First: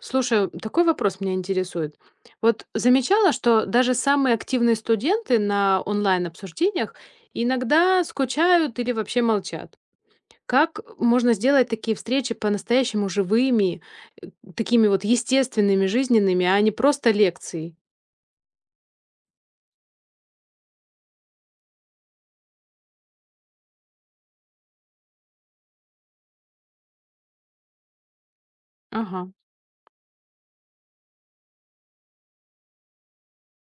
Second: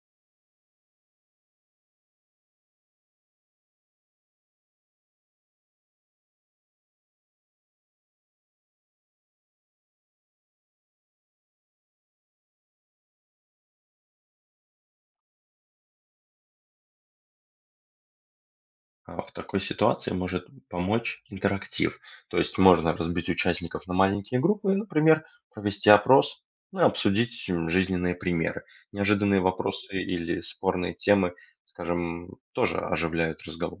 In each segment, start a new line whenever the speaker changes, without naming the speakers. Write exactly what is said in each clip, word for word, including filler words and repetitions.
Слушай, такой вопрос меня интересует. Вот замечала, что даже самые активные студенты на онлайн-обсуждениях иногда скучают или вообще молчат. Как можно сделать такие встречи по-настоящему живыми, э, такими вот естественными, жизненными, а не просто лекцией?
А, В такой ситуации может помочь интерактив. То есть можно разбить участников на маленькие группы, и, например, провести опрос, ну, и обсудить м, жизненные примеры.
Ага.
Неожиданные вопросы или спорные темы, скажем, тоже оживляют разговор.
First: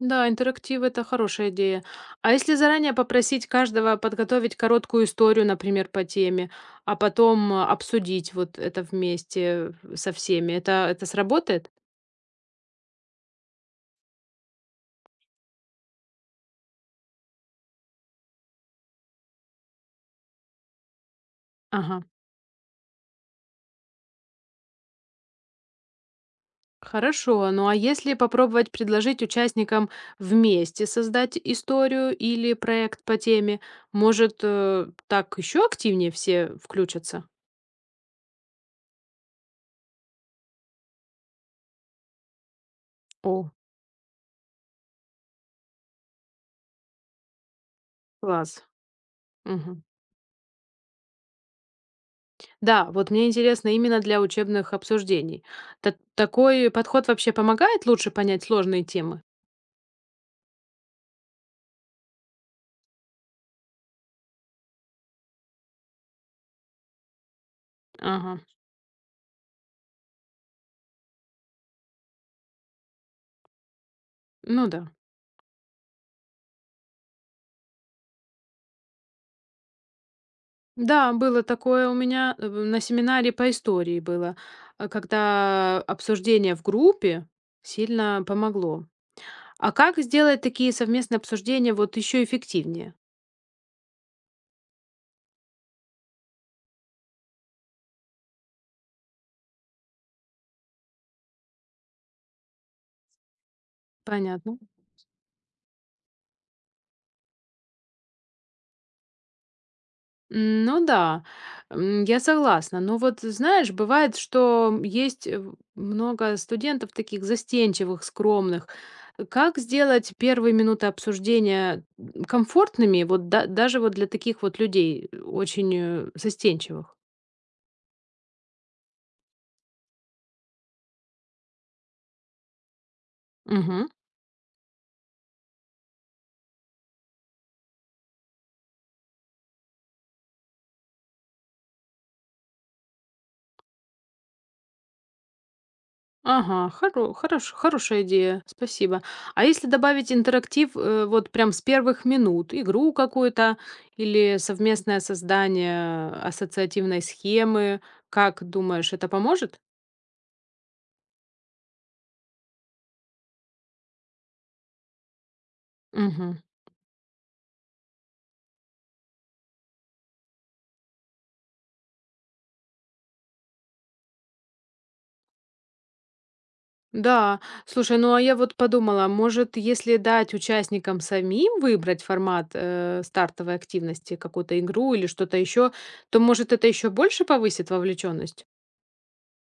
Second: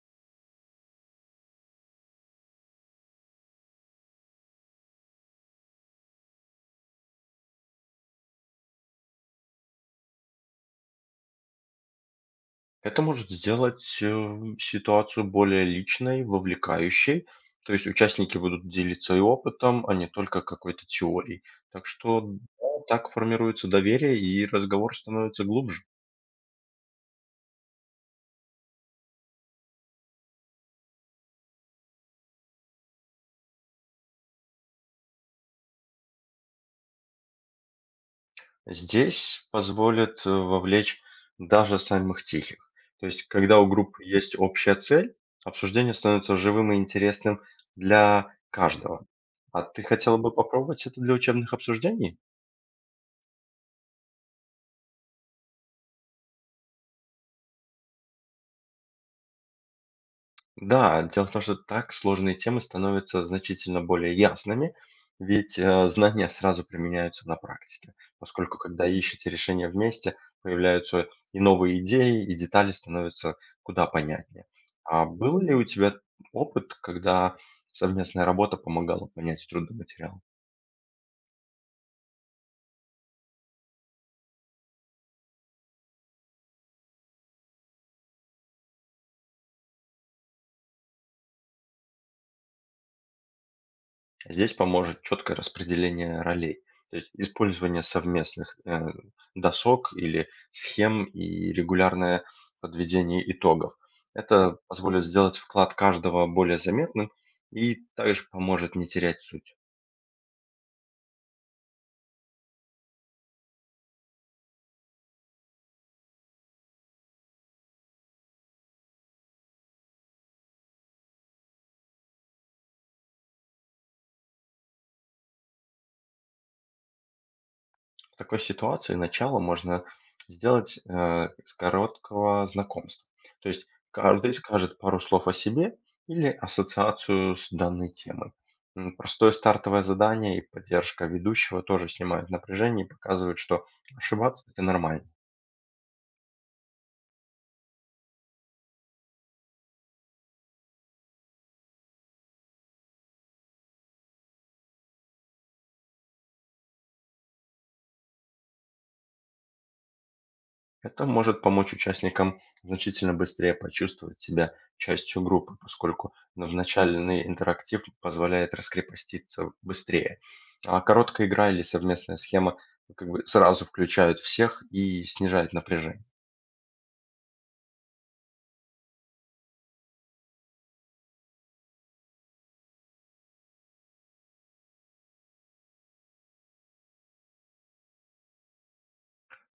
Да, интерактив это хорошая идея. А если заранее попросить каждого подготовить короткую историю, например, по теме, а потом а, обсудить вот это вместе э, со всеми, это, это сработает?
Это может сделать э, ситуацию более личной, вовлекающей. То есть участники будут делиться и опытом, а не только какой-то теорией. Так
Ага.
что да, так формируется доверие и разговор становится глубже.
Хорошо. Ну а если попробовать предложить участникам вместе создать историю или проект по теме, может, э, так еще активнее все включатся?
Здесь позволит, э, вовлечь даже самых тихих. То есть,
О,
когда у группы есть общая цель, обсуждение становится живым и интересным для
класс.
каждого. А ты
Мгм.
хотела бы попробовать это для учебных обсуждений?
Да, вот мне интересно именно для учебных обсуждений. Та- такой подход вообще помогает лучше понять сложные темы?
Да, дело в том, что так сложные темы становятся значительно более ясными, ведь э, знания сразу применяются на практике,
Ага,
поскольку когда ищете решение вместе, появляются и новые идеи, и детали становятся куда понятнее.
ну да.
А был ли у тебя опыт, когда совместная работа помогала понять трудный материал?
Да, было такое у меня э, на семинаре по истории было, э, когда обсуждение в группе сильно помогло. А как сделать такие совместные обсуждения вот еще эффективнее?
Здесь поможет четкое распределение ролей, то есть использование совместных э, досок или схем и регулярное подведение итогов. Это
Понятно.
позволит сделать вклад каждого более заметным и также поможет не терять суть.
М, Ну да, м, я согласна. Но вот знаешь, бывает, что есть э, много студентов таких застенчивых, скромных. Как сделать первые минуты обсуждения м, комфортными, вот да- даже вот для таких вот людей, э, очень э, застенчивых?
В такой ситуации начало можно сделать, э, с короткого знакомства. То есть каждый скажет пару слов о себе или ассоциацию с данной темой. М, Простое стартовое задание и поддержка ведущего тоже снимают напряжение и показывают, что ошибаться это нормально.
Ага, хоро хорош хорошая идея, спасибо. А если добавить интерактив, э, вот прям с первых минут, игру какую-то или совместное создание ассоциативной схемы, как думаешь, это поможет?
Это может помочь участникам значительно быстрее почувствовать себя частью группы, поскольку
Мгм.
начальный интерактив позволяет раскрепоститься быстрее. А короткая игра или совместная схема ну, как бы сразу включают всех и снижает напряжение.
Да, слушай, ну а я вот подумала, может, если дать участникам самим выбрать формат э, стартовой активности, какую-то игру или что-то еще, то, может, это еще больше повысит вовлеченность?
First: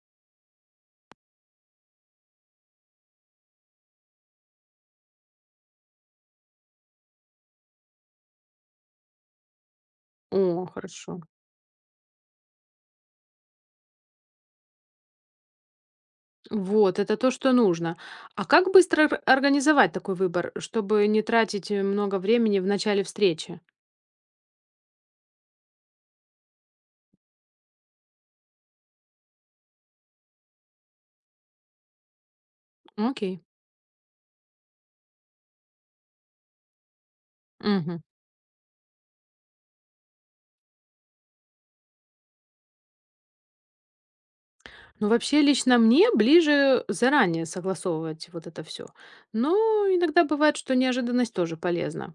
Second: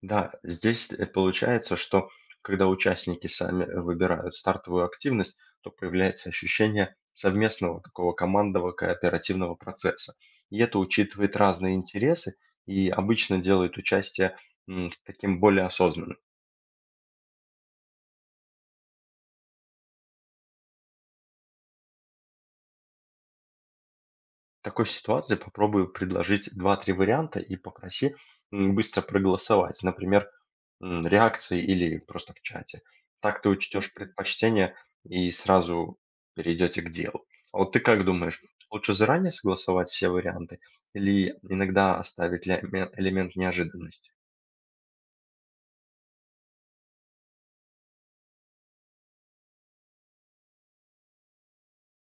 Да, здесь, э, получается, что когда участники сами э, выбирают стартовую активность, то появляется ощущение совместного такого командного кооперативного процесса. И
О,
это
хорошо.
учитывает разные интересы и обычно делает участие м, таким более осознанным.
Вот, это то, что нужно. А как быстро ор- организовать такой выбор, чтобы не тратить э, много времени в начале встречи?
В такой ситуации попробую предложить два-три варианта и попроси м, быстро проголосовать. Например, М, реакции или просто в чате. Так
Окей.
ты учтешь предпочтения и сразу перейдете к делу. А вот ты
Мгм.
как думаешь, лучше заранее согласовать все варианты или иногда оставить ля- ме- элемент неожиданности?
Ну, вообще, лично мне ближе заранее согласовывать вот это все. Но иногда бывает, что неожиданность тоже полезна.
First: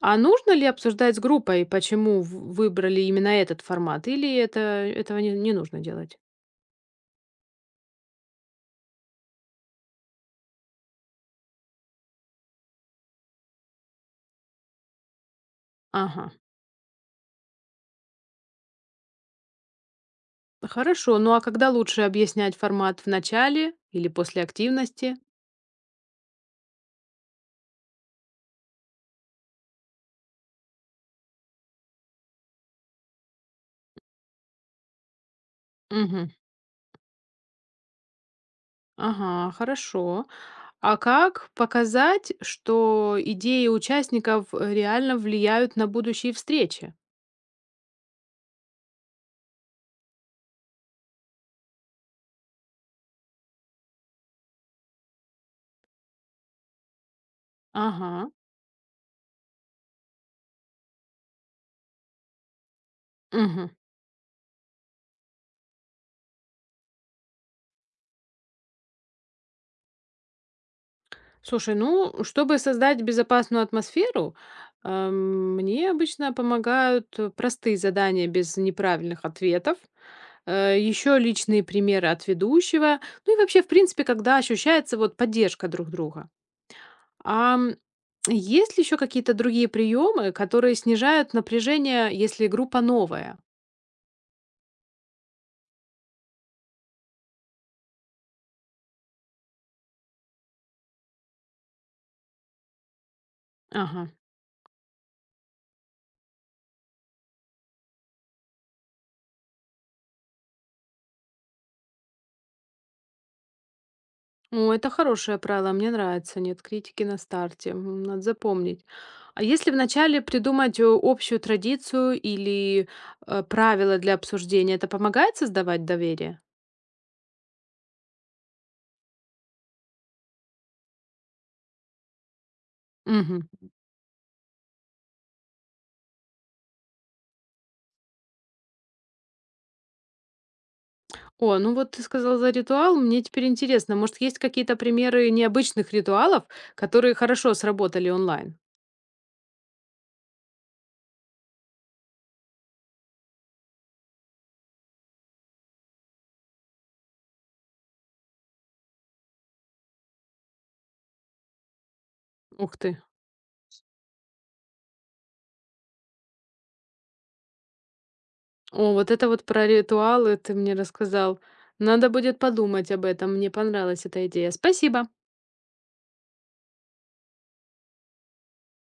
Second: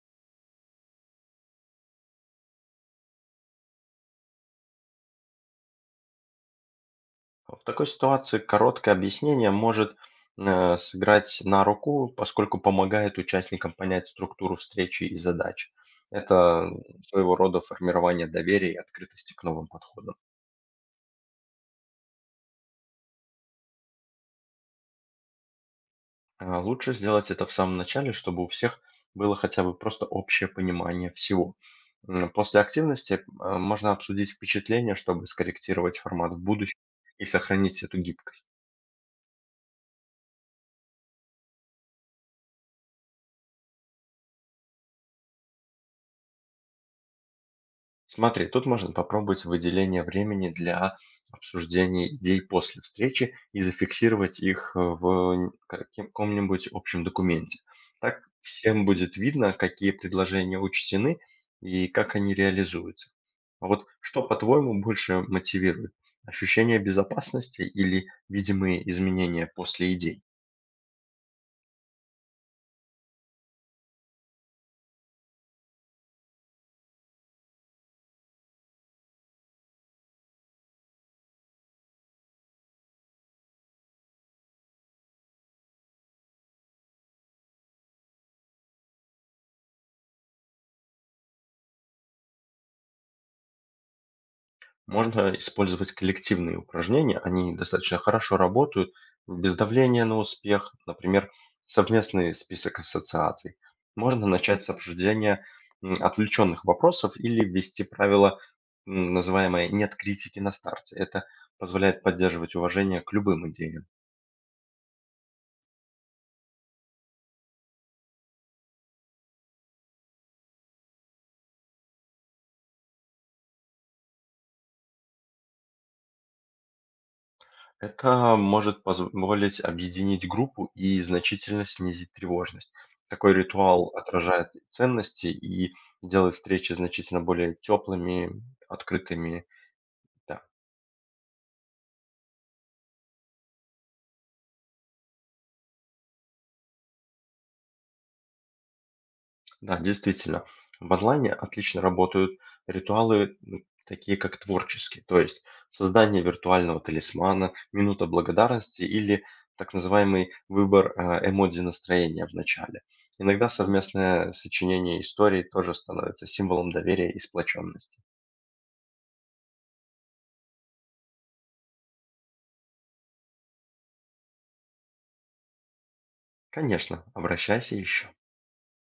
А нужно ли обсуждать с группой, почему в- выбрали именно этот формат, или это, этого не, не нужно делать?
А В такой ситуации короткое объяснение может э, сыграть на руку, поскольку помогает участникам понять структуру встречи и задач.
Ага.
Это своего рода формирование доверия и открытости к новым подходам.
Хорошо. Ну а когда лучше объяснять формат в начале или после активности?
А, Лучше сделать это в самом начале, чтобы у всех было хотя бы просто общее понимание всего. М, После активности а, можно обсудить впечатление, чтобы скорректировать
Мгм.
формат в будущем и сохранить эту гибкость.
Ага, хорошо. А как показать, что идеи участников э, реально влияют на будущие встречи?
Смотри, тут можно попробовать выделение времени для обсуждения идей после встречи и зафиксировать их э, в н- каком-нибудь общем документе. Так
Ага.
всем будет видно, какие предложения учтены и как они реализуются. А
Мгм.
вот что, по-твоему, больше мотивирует? Ощущение безопасности или видимые изменения после идей?
Слушай, ну, чтобы создать безопасную атмосферу, э, мне обычно помогают э, простые задания без неправильных ответов, э, еще личные примеры от ведущего, ну и вообще, в принципе, когда ощущается вот поддержка друг друга. Ам, есть ли еще какие-то другие приемы, которые снижают напряжение, если группа новая?
Можно использовать коллективные упражнения, они достаточно хорошо работают без давления на успех, например, совместный список ассоциаций.
Ага.
Можно начать с обсуждения м, отвлеченных вопросов или ввести правило, м, называемое «нет критики на старте». Это позволяет поддерживать уважение к любым идеям.
О, это хорошее правило, мне нравится. Нет критики на старте. М, Надо запомнить. А если вначале придумать э, общую традицию или э, правила для обсуждения, это помогает создавать доверие?
Это может позволить объединить группу и значительно снизить тревожность. Такой
Мгм.
ритуал отражает ценности и делает встречи значительно более теплыми, открытыми. Да.
О, ну вот ты сказал за ритуал, мне теперь интересно, может, есть какие-то примеры необычных ритуалов, которые хорошо сработали онлайн?
Да, действительно. В онлайне отлично работают ритуалы, м, такие как творческие, то есть создание виртуального талисмана, минута благодарности или так называемый выбор э, эмодзи настроения в
Ух
начале.
ты.
Иногда совместное сочинение истории тоже становится символом доверия и сплоченности.
О, вот это вот про ритуалы ты мне рассказал. Надо будет подумать об этом. Мне понравилась эта идея. Спасибо.
Конечно, обращайся еще.